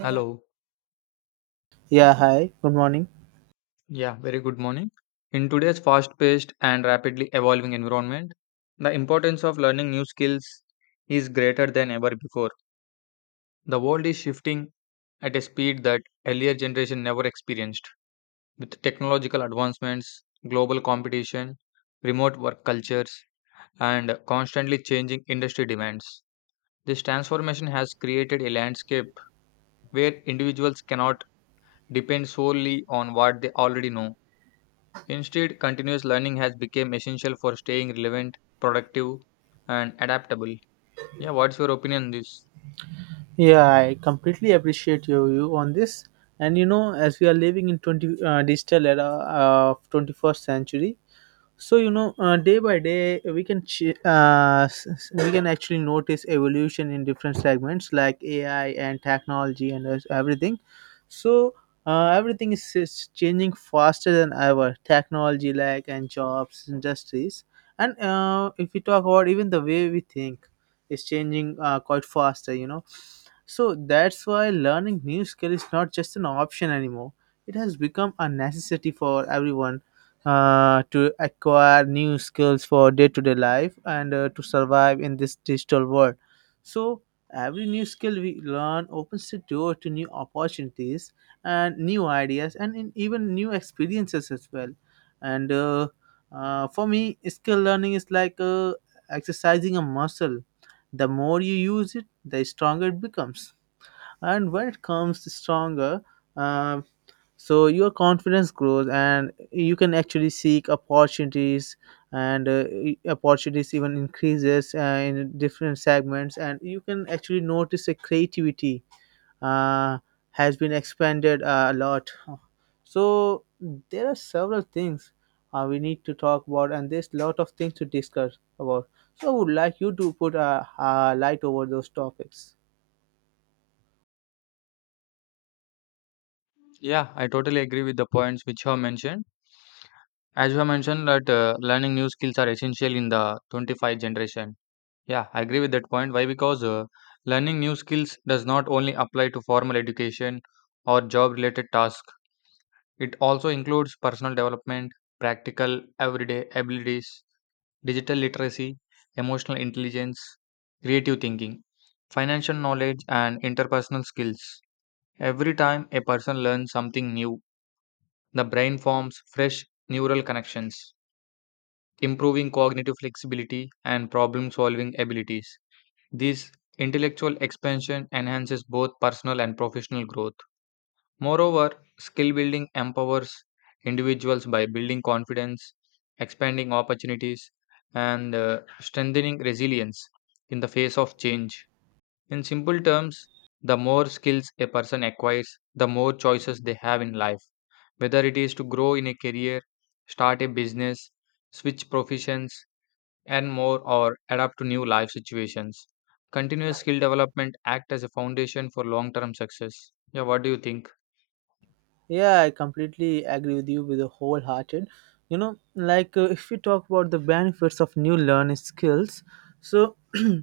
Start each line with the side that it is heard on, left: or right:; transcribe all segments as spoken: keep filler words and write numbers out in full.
left: Hello.
right: Yeah, hi. Good morning.
left: Yeah, very good morning. In today's fast paced and rapidly evolving environment, the importance of learning new skills is greater than ever before. The world is shifting at a speed that earlier generation never experienced. With technological advancements, global competition, remote work cultures, and constantly changing industry demands. This transformation has created a landscape where individuals cannot depend solely on what they already know. Instead, continuous learning has become essential for staying relevant, productive, and adaptable. Yeah, what's your opinion on this?
right: Yeah, I completely appreciate your view on this. And you know, as we are living in 20 uh, digital era uh, of twenty-first century, so you know uh, day by day we can ch- uh, s- s- we can actually notice evolution in different segments like AI and technology and us- everything. So uh, everything is, is changing faster than ever, technology like and jobs industries. And uh, if we talk about even the way we think is changing uh, quite faster you know So that's why learning new skill is not just an option anymore. It has become a necessity for everyone uh, to acquire new skills for day-to-day life and uh, to survive in this digital world. So every new skill we learn opens the door to new opportunities and new ideas and in even new experiences as well. And uh, uh, For me, skill learning is like uh, exercising a muscle. The more you use it, the stronger it becomes. And when it comes stronger, uh, so your confidence grows and you can actually seek opportunities. And uh, opportunities even increases uh, in different segments, and you can actually notice the creativity uh, has been expanded uh, a lot. So there are several things uh, we need to talk about, and there's a lot of things to discuss about. So I would like you to put a, a light over those topics.
left: Yeah, I totally agree with the points which you have mentioned. As you have mentioned that uh, learning new skills are essential in the twenty-five generation. Yeah, I agree with that point. Why? Because uh, learning new skills does not only apply to formal education or job related tasks. It also includes personal development, practical everyday abilities, digital literacy, emotional intelligence, creative thinking, financial knowledge, and interpersonal skills. Every time a person learns something new, the brain forms fresh neural connections, improving cognitive flexibility and problem solving abilities. This intellectual expansion enhances both personal and professional growth. Moreover, skill building empowers individuals by building confidence, expanding opportunities, and uh, strengthening resilience in the face of change. In simple terms, the more skills a person acquires, the more choices they have in life, whether it is to grow in a career, start a business, switch professions, and more, or adapt to new life situations. Continuous skill development act as a foundation for long-term success. Yeah, what do you think?
right: Yeah, I completely agree with you with a wholehearted. You know, like, uh, if we talk about the benefits of new learning skills, so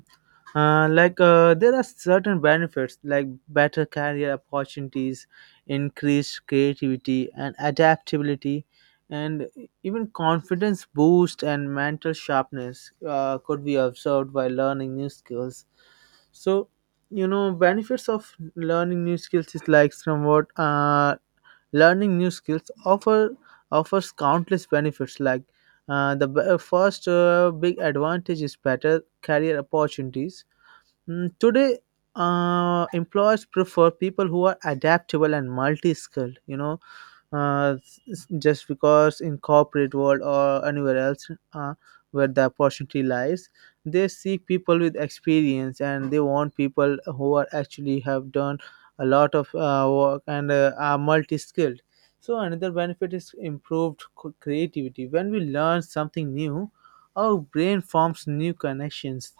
right: uh, like uh, there are certain benefits like better career opportunities, increased creativity and adaptability, and even confidence boost and mental sharpness uh, could be observed by learning new skills. So you know benefits of learning new skills is like somewhat. uh, Learning new skills offer offers countless benefits. Like, uh, the b- first uh, big advantage is better career opportunities. Mm, today, uh, employers prefer people who are adaptable and multi-skilled. You know, uh, s- s- just because in corporate world or anywhere else uh, where the opportunity lies, they seek people with experience, and they want people who are actually have done a lot of uh, work and uh, are multi-skilled. So another benefit is improved co- creativity. When we learn something new, our brain forms new connections,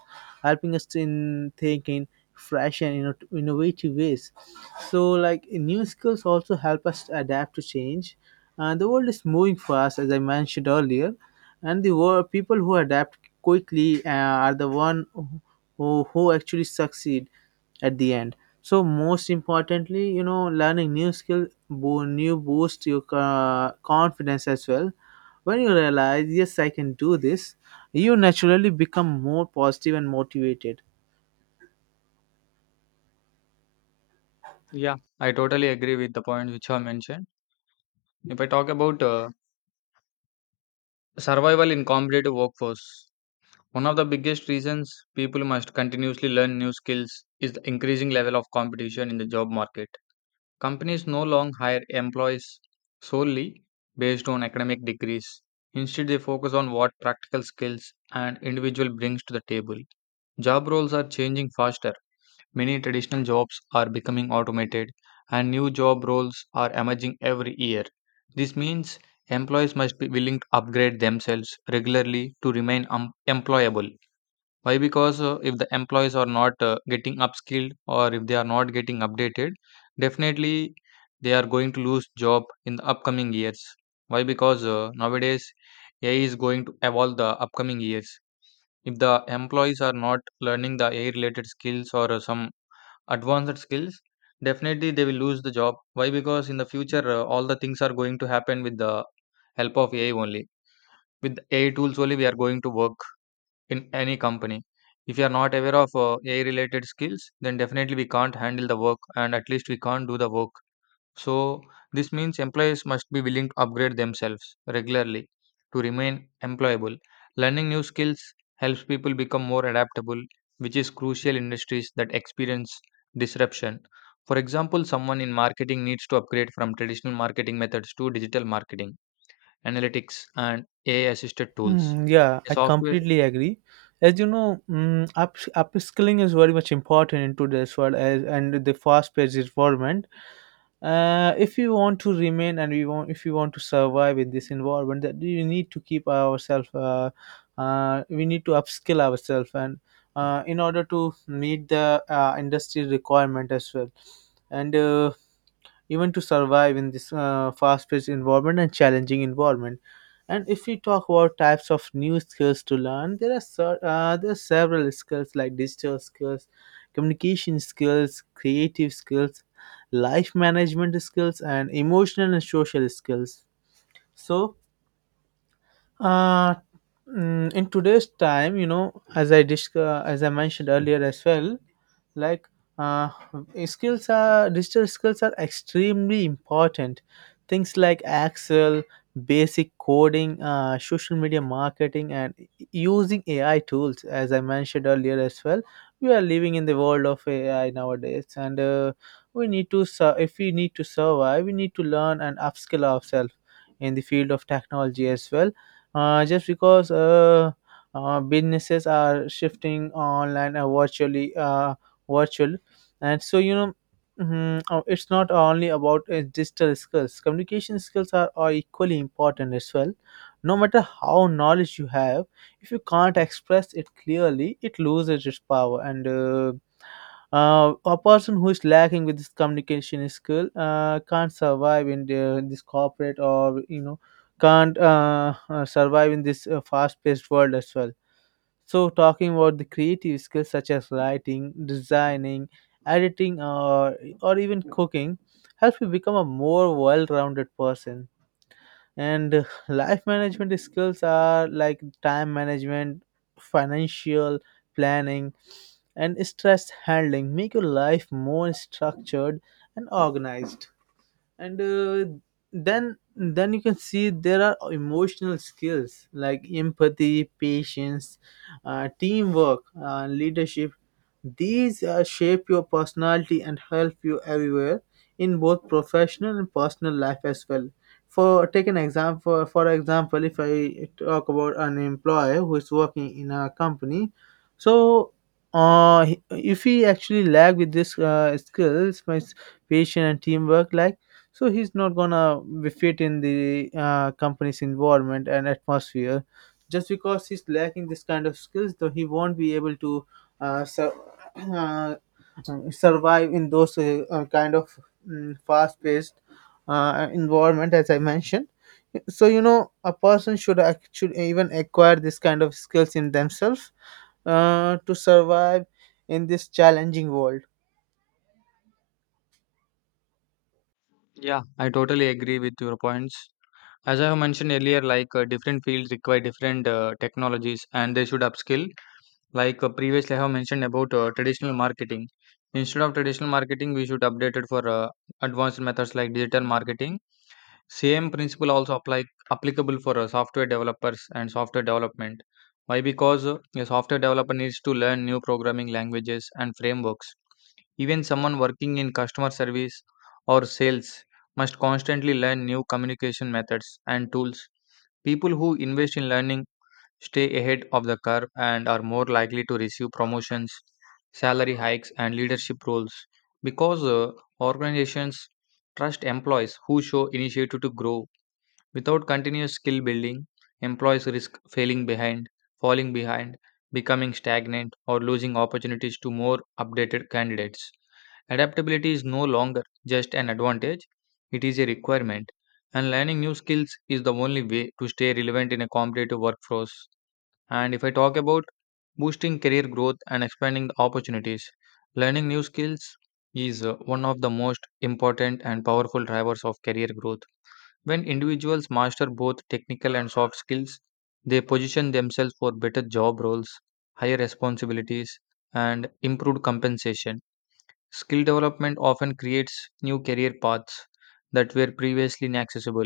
right: helping us in thinking fresh and inno- innovative ways. So, like, new skills also help us to adapt to change. And the world is moving fast, as I mentioned earlier, and the wor- people who adapt quickly uh, are the one who, who actually succeed at the end. So most importantly, you know, learning new skill, bo- new boost your uh, confidence as well. When you realize, yes, I can do this, you naturally become more positive and motivated.
left: Yeah, I totally agree with the points which are mentioned. If I talk about uh, survival in competitive workforce, one of the biggest reasons people must continuously learn new skills is the increasing level of competition in the job market. Companies no longer hire employees solely based on academic degrees. Instead, they focus on what practical skills an individual brings to the table. Job roles are changing fast. Many traditional jobs are becoming automated and new job roles are emerging every year. This means employees must be willing to upgrade themselves regularly to remain um, employable. Why? Because uh, if the employees are not uh, getting upskilled or if they are not getting updated, definitely they are going to lose job in the upcoming years. Why? Because uh, nowadays A I is going to evolve the upcoming years. If the employees are not learning the A I related skills or uh, some advanced skills, definitely they will lose the job. Why? Because in the future, uh, all the things are going to happen with the help of AI only. With AI tools only we are going to work in any company. If you are not aware of uh, AI related skills, then definitely we can't handle the work and at least we can't do the work. So, this means employees must be willing to upgrade themselves regularly to remain employable. Learning new skills helps people become more adaptable, which is crucial in industries that experience disruption. For example, someone in marketing needs to upgrade from traditional marketing methods to digital marketing, analytics, and A I assisted tools.
right: Mm, yeah,
left: A
right: I
left: software,
right: completely agree. As you know, mm, up upskilling is very much important in today's world, as and the fast-paced environment. Uh, if you want to remain and we want if you want to survive in this environment, that you need to keep ourselves, uh, uh, we need to upskill ourselves and uh, in order to meet the uh, industry requirement as well, and uh, even to survive in this uh, fast-paced environment and challenging environment. And if we talk about types of new skills to learn, there are ser- uh, there are several skills like digital skills, communication skills, creative skills, life management skills, and emotional and social skills. So uh, mm, in today's time, you know, as i disc- uh, as I mentioned earlier as well, like, uh, skills are digital skills are extremely important. Things like Excel, basic coding, uh, social media marketing, and using AI tools, as I mentioned earlier as well, we are living in the world of AI nowadays. And uh, we need to sur- if we need to survive, we need to learn and upskill ourselves in the field of technology as well. Uh, just because uh, uh, businesses are shifting online, uh, virtually, uh, virtual. And so you know, mhm, uh, it's not only about uh, digital skills, communication skills are, are equally important as well. No matter how knowledge you have, if you can't express it clearly, it loses its power. And uh, uh, a person who is lacking with this communication skill uh, can't survive in the, this corporate, or you know, can't uh, uh, survive in this uh, fast-paced world as well. So, talking about the creative skills such as writing, designing, editing, or, or even cooking, help you become a more well rounded person. And uh, life management skills are like time management, financial planning, and stress handling, make your life more structured and organized. And uh, then then you can see there are emotional skills like empathy, patience, uh, teamwork, uh, leadership. These uh, shape your personality and help you everywhere in both professional and personal life as well. For take an example for example, if I talk about an employee who is working in a company, so uh, if he actually lack with this uh, skills, my patience and teamwork like. So he's not gonna be fit in the uh, company's environment and atmosphere, just because he's lacking this kind of skills, though he won't be able to uh, sur- uh, survive in those uh, uh, kind of mm, fast-paced uh, environment as I mentioned. So you know a person should ac- should even acquire this kind of skills in themselves uh, to survive in this challenging world.
left: yeah, I totally agree with your points. As I have mentioned earlier, like uh, different fields require different uh, technologies and they should upskill. Like uh, previously I have mentioned about uh, traditional marketing. Instead of traditional marketing we should update it for uh, advanced methods like digital marketing. Same principle also apply applicable for uh, software developers and software development. Why? Because uh, a software developer needs to learn new programming languages and frameworks. Even someone working in customer service or sales must constantly learn new communication methods and tools. People who invest in learning stay ahead of the curve and are more likely to receive promotions, salary hikes, and leadership roles, because uh, organizations trust employees who show initiative to grow. Without continuous skill building, employees risk failing behind, falling behind, becoming stagnant, or losing opportunities to more updated candidates. Adaptability is no longer just an advantage, it is a requirement, and learning new skills is the only way to stay relevant in a competitive workforce. And if I talk about boosting career growth and expanding the opportunities, learning new skills is uh, one of the most important and powerful drivers of career growth. When individuals master both technical and soft skills, they position themselves for better job roles, higher responsibilities, and improved compensation. Skill development often creates new career paths that were previously inaccessible.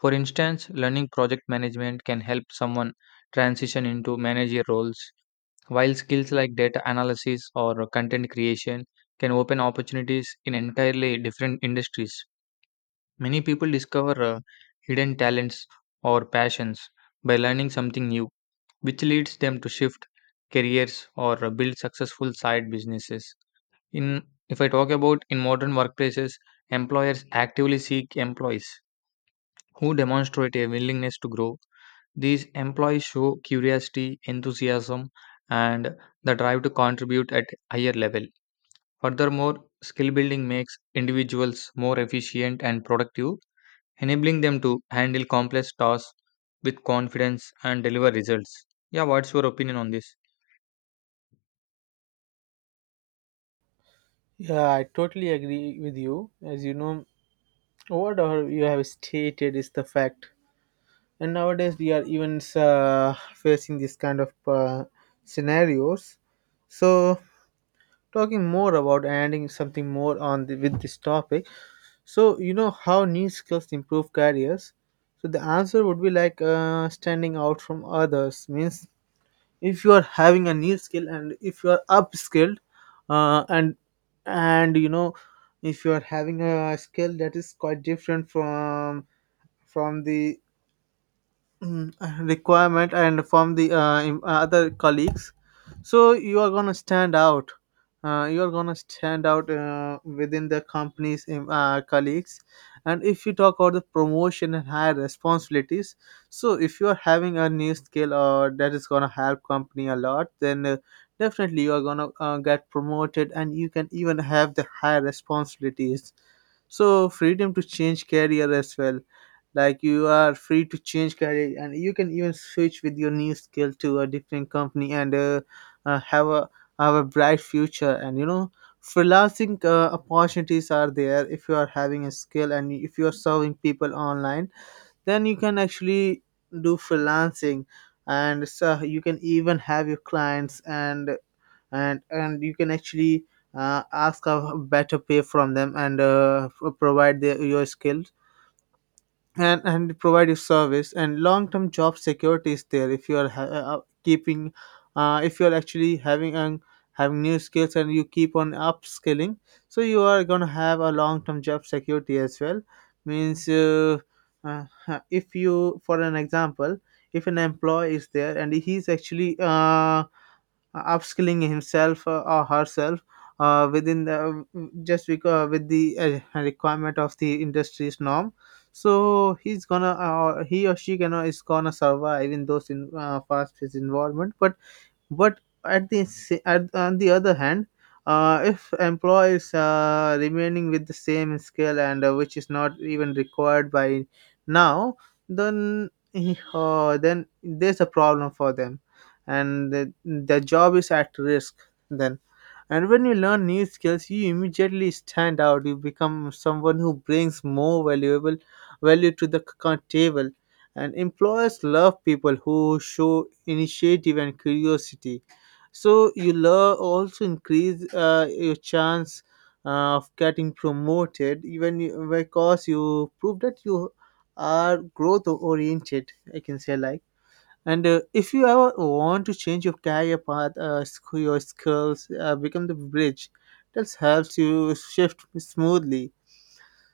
left: For instance, learning project management can help someone transition into manager roles, while skills like data analysis or content creation can open opportunities in entirely different industries. Many people discover uh, hidden talents or passions by learning something new, which leads them to shift careers or uh, build successful side businesses. In if I talk about in modern workplaces, employers actively seek employees who demonstrate a willingness to grow. These employees show curiosity, enthusiasm, and the drive to contribute at higher level. Furthermore, skill building makes individuals more efficient and productive, enabling them to handle complex tasks with confidence and deliver results. Yeah, what's your opinion on this?
right: Yeah, I totally agree with you. As you know, What are- you have stated is the fact, and nowadays we are even uh, facing this kind of uh, scenarios. So, talking more about and adding something more on the, with this topic. So, you know how new skills improve careers. So the answer would be like, uh, standing out from others means if you are having a new skill and if you are upskilled, uh, and and you know, if you are having a skill that is quite different from from the mm, requirement and from the uh, im- uh, other colleagues, so you are going to stand out. Uh, you are going to stand out uh, within the company's um, uh, colleagues. And if you talk about the promotion and higher responsibilities, so if you are having a new skill or that is going to help company a lot, then uh, definitely you are going to uh, get promoted, and you can even have the higher responsibilities. So freedom to change career as well. Like, you are free to change career, and you can even switch with your new skill to a different company, and uh, uh, have a have a bright future. And you know, freelancing uh, opportunities are there if you are having a skill, and if you are serving people online, then you can actually do freelancing. And so you can even have your clients, and and and you can actually uh, ask a better pay from them, and uh, provide their, your skill, and and provide you service. And long term job security is there if you are ha- uh, keeping, uh, if you are actually having um, having new skills and you keep on upskilling, so you are going to have a long term job security as well. Means, uh, uh, if you, for an example, if an employee is there and he's actually uh, uh, upskilling himself uh, or herself uh, within the, just because with the uh, requirement of the industry's norm, so he's gonna uh, he or she gonna is gonna survive in those in uh, fast paced environment. But but at the sa- at, on the other hand, uh, if employees uh, remaining with the same skill, and uh, which is not even required by now, then uh, then there's a problem for them, and the, the job is at risk then. And when you learn new skills, you immediately stand out. You become someone who brings more valuable value to the c- table. And employers love people who show initiative and curiosity. So you love also increase uh, your chance uh, of getting promoted, even you- because you prove that you are growth oriented. I can say like. And uh, if you ever want to change your career path, uh, sc- your skills uh, become the bridge that helps you shift smoothly.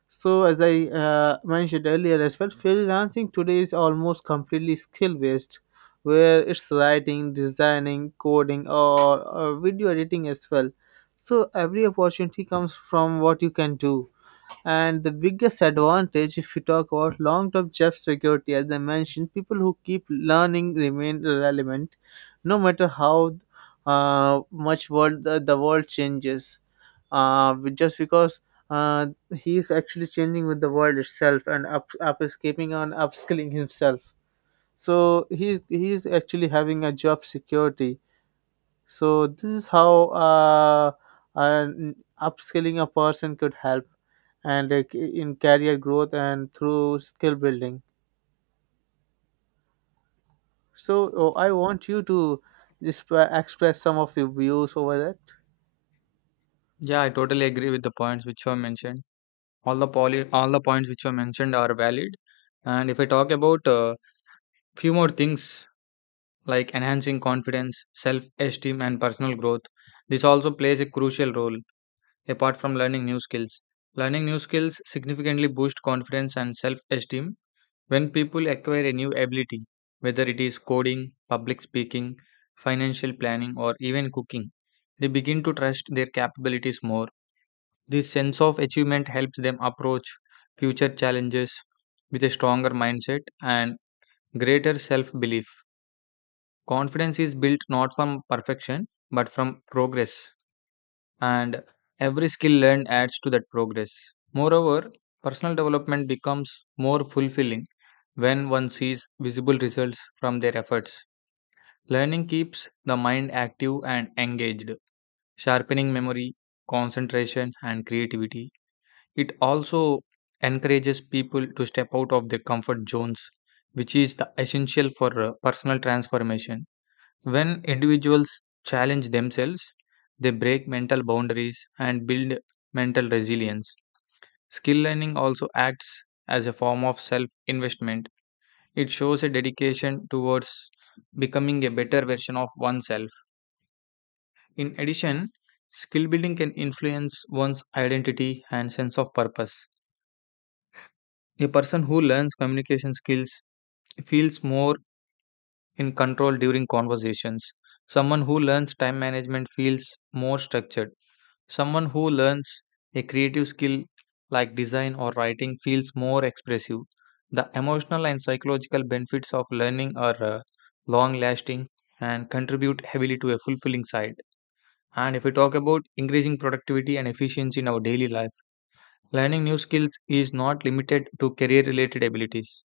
right: So, as I uh, mentioned earlier as well, freelancing today is almost completely skill based, where it's writing, designing, coding, or, or video editing as well. So, every opportunity comes from what you can do. And the biggest advantage, if you talk about long term job security, as I mentioned, people who keep learning remain relevant no matter how uh, much world the, the world changes. Uh, but just because uh, he is actually changing with the world itself and up, up is keeping on upskilling himself. So he's he's actually having a job security. So this is how uh, an upskilling a person could help, and uh, in career growth and through skill building. So oh, I want you to disp- express some of your views over that.
left: Yeah, I totally agree with the points which you have mentioned. All the poly, all the points which you have mentioned are valid. And if I talk about uh, few more things like enhancing confidence, self esteem, and personal growth. This also plays a crucial role apart from learning new skills. Learning new skills significantly boosts confidence and self esteem when people acquire a new ability, whether it is coding, public speaking, financial planning, or even cooking. They begin to trust their capabilities more. This sense of achievement helps them approach future challenges with a stronger mindset and greater self belief. Confidence is built not from perfection, but from progress, and every skill learned adds to that progress. Moreover, personal development becomes more fulfilling when one sees visible results from their efforts. Learning keeps the mind active and engaged, sharpening memory, concentration, and creativity. It also encourages people to step out of their comfort zones, which is the essential for uh, personal transformation. When individuals challenge themselves, they break mental boundaries and build mental resilience. Skill learning also acts as a form of self investment. It shows a dedication towards becoming a better version of oneself. In addition, skill building can influence one's identity and sense of purpose. A person who learns communication skills feels more in control during conversations. Someone who learns time management feels more structured. Someone who learns a creative skill like design or writing feels more expressive. The emotional and psychological benefits of learning are uh, long lasting and contribute heavily to a fulfilling side. And if we talk about increasing productivity and efficiency in our daily life, learning new skills is not limited to career related abilities.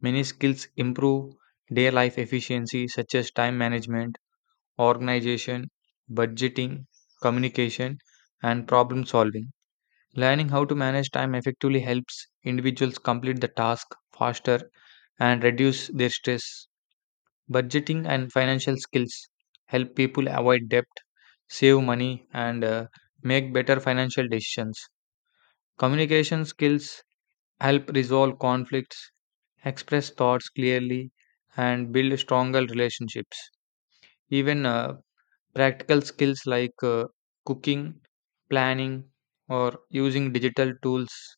left: Many skills improve day life efficiency, such as time management, organization, budgeting, communication, and problem solving. Learning how to manage time effectively helps individuals complete the task faster and reduce their stress. Budgeting and financial skills help people avoid debt, save money, and uh, make better financial decisions. Communication skills help resolve conflicts, express thoughts clearly, and build stronger relationships. Even uh, practical skills like uh, cooking, planning, or using digital tools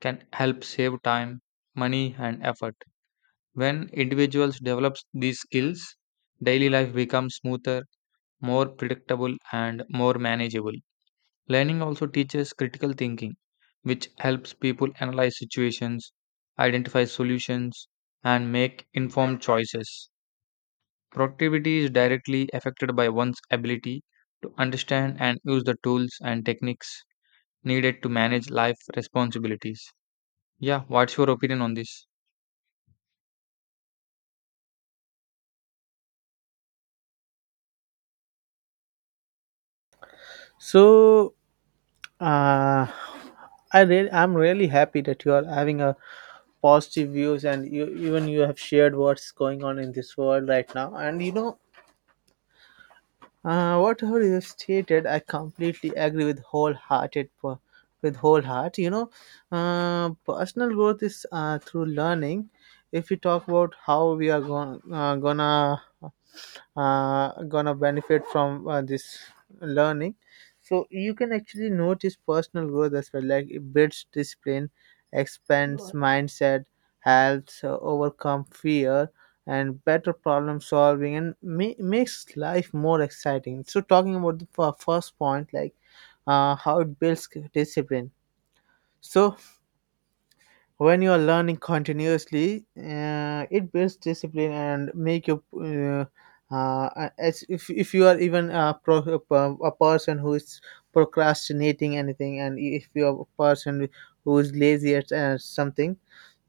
left: can help save time, money, and effort. When individuals develop these skills, daily life becomes smoother, more predictable, and more manageable. Learning also teaches critical thinking, which helps people analyze situations, identify solutions, and make informed choices. Productivity is directly affected by one's ability to understand and use the tools and techniques needed to manage life responsibilities. Yeah, what's your opinion on this?
right: So uh, I really, I'm really happy that you are having a positive views, and you even you have shared what's going on in this world right now. And you know, Uh, whatever you stated, I completely agree with wholehearted per- with whole heart. You know, uh, personal growth is uh, through learning. If we talk about how we are going uh, gonna uh, gonna benefit from uh, this learning, so you can actually notice personal growth as well. Like, it builds discipline, expands mindset, helps uh, overcome fear, and better problem solving, and ma- makes life more exciting. So talking about the fir- first point, like uh, how it builds discipline: so when you are learning continuously, uh, it builds discipline and make you uh, uh, as if, if you are even a, pro, a person who is procrastinating anything, and if you are a person who is lazy at uh, something,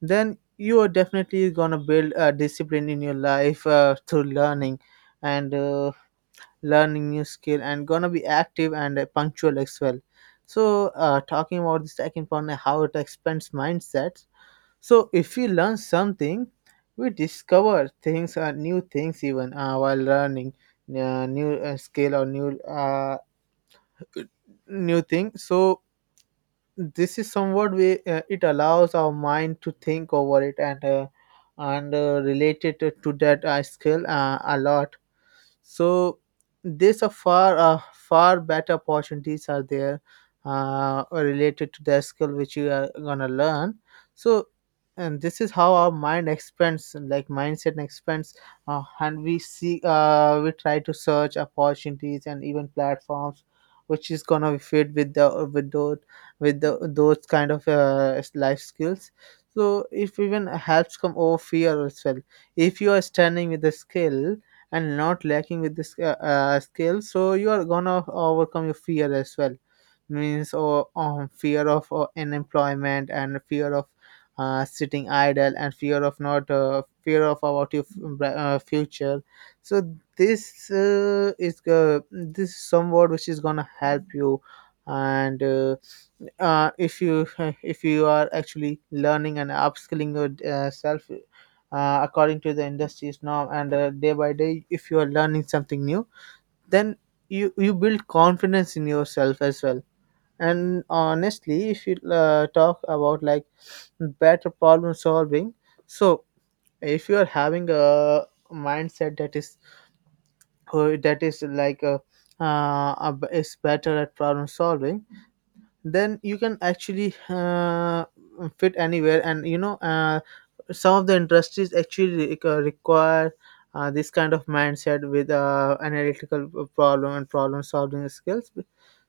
right: then you are definitely gonna build a discipline in your life uh, through learning and uh, learning new skill, and gonna be active and uh, punctual as well. So uh, talking about the second point, uh, how it expands mindsets: so if we learn something, we discover things, uh, new things, even uh, while learning uh, new uh, skill or new uh, new thing. So this is somewhat way uh, it allows our mind to think over it, and uh, and uh, relate to that uh, skill uh, a lot. So there's a far uh, far better opportunities are there uh, related to the skill which you are gonna learn. So and this is how our mind expands, like mindset expands, uh, and we see, uh, we try to search opportunities and even platforms which is gonna fit with the with those with the those kind of uh, life skills. So if even helps come over fear as well. If you are standing with the skill and not lacking with this uh, uh, skill, so you are gonna overcome your fear as well. Means, or um, fear of uh, unemployment, and fear of uh, sitting idle, and fear of not uh, fear of about your f- uh, future. So this uh, is uh, this is some word which is gonna help you. And uh, uh, if you if you are actually learning and upskilling yourself uh, according to the industry's norm, and uh, day by day, if you are learning something new, then you you build confidence in yourself as well. And honestly, if you uh, talk about, like, better problem solving: so if you are having a mindset that is who- that is like a uh, a b- is better at problem solving, then you can actually uh, fit anywhere. And you know, uh, some of the industries actually re- uh, require uh, this kind of mindset with uh, analytical problem and problem solving skills.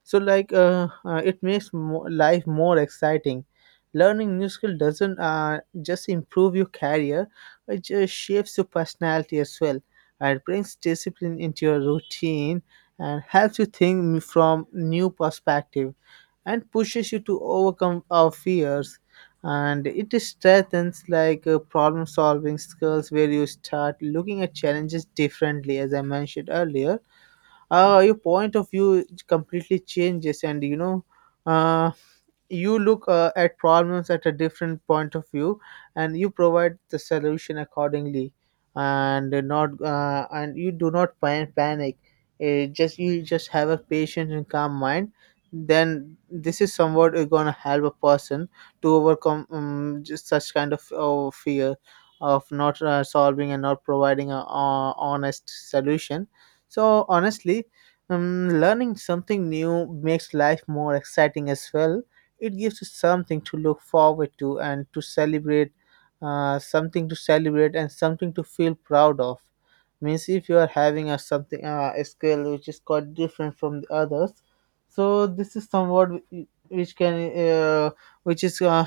right: So, like, uh, uh, it makes mo- life more exciting. Learning new skill doesn't uh, just improve your career, it just shapes your personality as well. It brings discipline into your routine, and helps you think from new perspective, and pushes you to overcome our fears, and it strengthens, like, uh, problem solving skills, where you start looking at challenges differently. As I mentioned earlier, uh, your point of view completely changes. And you know, uh, you look uh, at problems at a different point of view, and you provide the solution accordingly, and not uh, and you do not pan- panic. Uh, just you just have a patient and calm mind, then this is somewhat going to help a person to overcome um, just such kind of uh, fear of not uh, solving and not providing a uh, honest solution. So, honestly, um, learning something new makes life more exciting as well. It gives us something to look forward to and to celebrate, uh, something to celebrate and something to feel proud of. Means, if you are having a something uh, a skill which is quite different from the others, so this is somewhat whi- which can, uh, which is uh,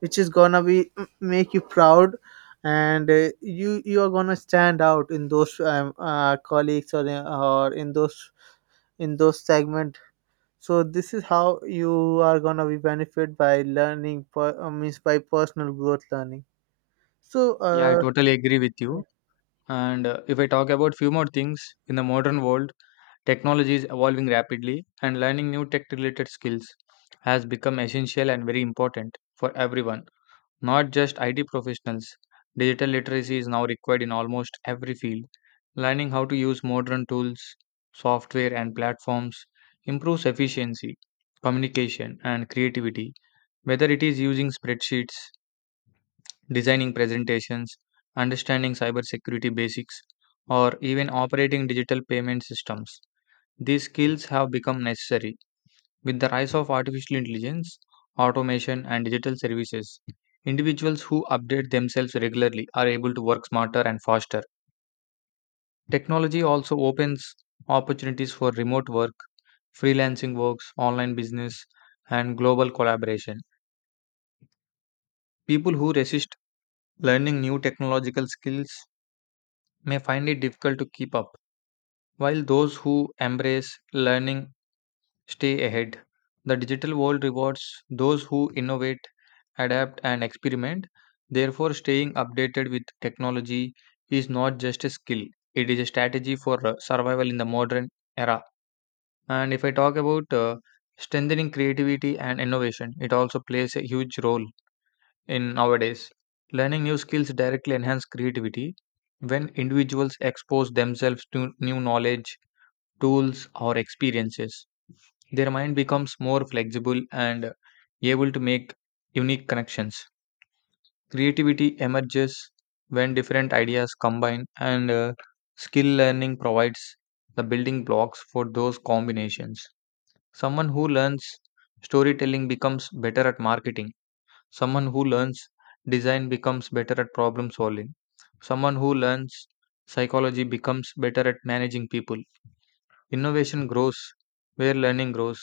right: which is gonna be make you proud. And uh, you you are gonna stand out in those, um, uh, colleagues, or in, or in those, in those segment. So this is how you are gonna be benefit by learning, per, uh, means by personal growth learning. So,
left: Yeah, I
right: uh,
left: totally agree with you. And uh, if I talk about few more things in the modern world, technology is evolving rapidly and learning new tech related skills has become essential and very important for everyone, not just I T professionals. Digital literacy is now required in almost every field. Learning how to use modern tools, software and platforms improves efficiency, communication and creativity, whether it is using spreadsheets, designing presentations, understanding cybersecurity basics, or even operating digital payment systems. These skills have become necessary. With the rise of artificial intelligence, automation, and digital services, individuals who update themselves regularly are able to work smarter and faster. Technology also opens opportunities for remote work, freelancing works, online business, and global collaboration. People who resist learning new technological skills may find it difficult to keep up, while those who embrace learning stay ahead. The digital world rewards those who innovate, adapt, and experiment. Therefore, staying updated with technology is not just a skill, it is a strategy for uh, survival in the modern era. And if I talk about uh, strengthening creativity and innovation, it also plays a huge role in nowadays. Learning new skills directly enhance creativity when individuals expose themselves to new knowledge, tools, or experiences. Their mind becomes more flexible and able to make unique connections. Creativity emerges when different ideas combine, and uh, skill learning provides the building blocks for those combinations. Someone who learns storytelling becomes better at marketing. Someone who learns design becomes better at problem solving. Someone who learns psychology becomes better at managing people. Innovation grows where learning grows.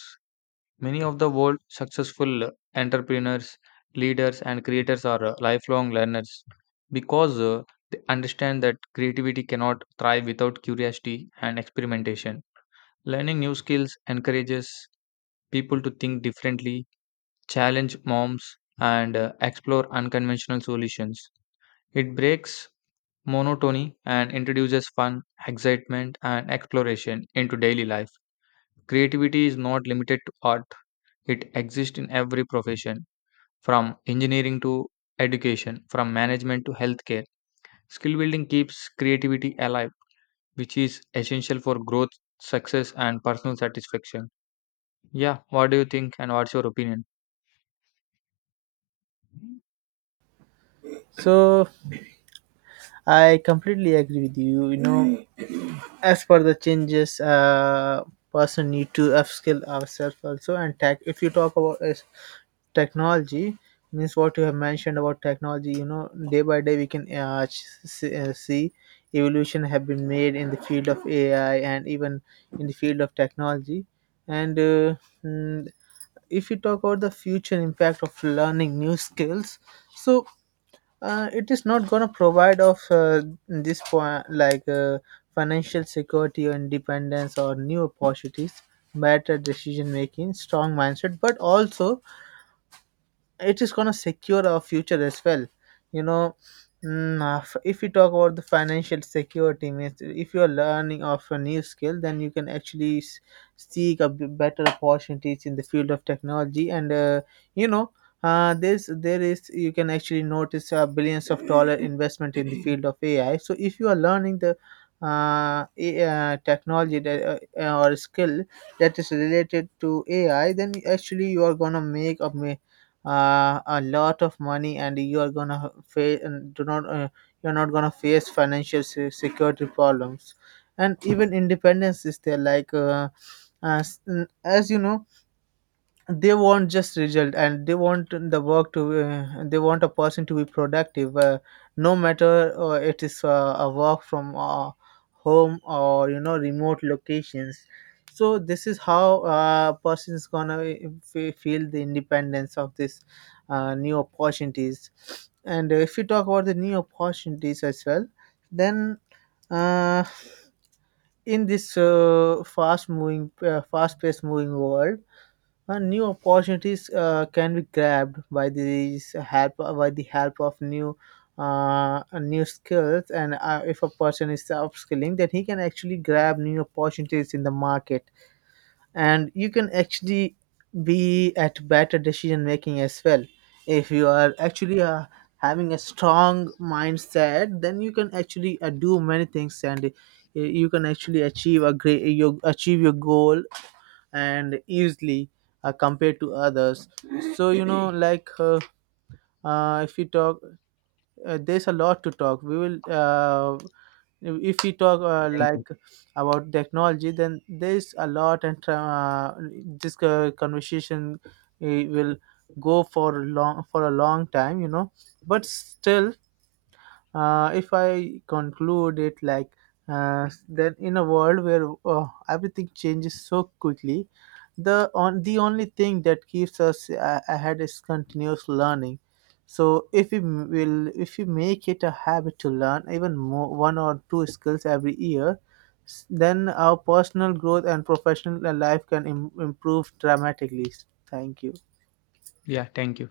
left: Many of the world's successful entrepreneurs, leaders, and creators are uh, lifelong learners because uh, they understand that creativity cannot thrive without curiosity and experimentation. Learning new skills encourages people to think differently, challenge norms, and uh, explore unconventional solutions. It breaks monotony and introduces fun, excitement, and exploration into daily life. Creativity is not limited to art, it exists in every profession, from engineering to education, from management to healthcare. Skill building keeps creativity alive, which is essential for growth, success, and personal satisfaction. Yeah, what do you think, and what's your opinion?
right: so I completely agree with you. You know, as for the changes, uh, person need to upskill ourselves also, and tech. If you talk about as technology, means what you have mentioned about technology, you know, day by day, we can uh, ch- see, uh, see evolution have been made in the field of AI, and even in the field of technology. and uh, mm, if you talk about the future impact of learning new skills, so uh, it is not going to provide of uh, this point, like uh, financial security, or independence, or new opportunities, better decision making, strong mindset, but also it is going to secure our future as well. You know, mm, uh, f- if we talk about the financial security, means if you are learning of a new skill, then you can actually s- seek a b- better opportunities in the field of technology. And uh, you know, uh, this there is you can actually notice a billions of dollar investment in the field of AI. So if you are learning the uh, A- uh, technology that, uh, or skill that is related to AI, then actually you are going to make a ma- uh, a lot of money, and you are gonna face, do not uh, you're not gonna face financial se- security problems. And even independence is there, like, uh, as, as you know, they want just result, and they want the work to uh, they want a person to be productive, uh, no matter uh, it is uh, a work from uh, home, or you know, remote locations. So this is how uh, a person is gonna uh, fe- feel the independence of this, uh, new opportunities. And if you talk about the new opportunities as well, then, uh, in this uh, fast moving uh, fast paced moving world, uh, new opportunities uh, can be grabbed by these help, uh, by the help of new, uh, new skills. And uh, if a person is upskilling, then he can actually grab new opportunities in the market. And you can actually be at better decision making as well. If you are actually uh, having a strong mindset, then you can actually uh, do many things, and uh, you can actually achieve a great you achieve your goal and easily uh, compared to others. So you know, like uh, uh, if we talk, uh, there's a lot to talk, we will uh, if we talk, uh,
left: Thank you.
right: like about technology, then there's a lot. And uh, this uh, conversation uh, will go for long for a long time, you know. But still, uh, if I conclude it, like, uh, then in a world where uh, everything changes so quickly, the on the only thing that keeps us uh, ahead is continuous learning. So if we m- will if we make it a habit to learn even more one or two skills every year, s- then our personal growth and professional uh, life can Im- improve dramatically. Thank you.
left: Yeah, thank you.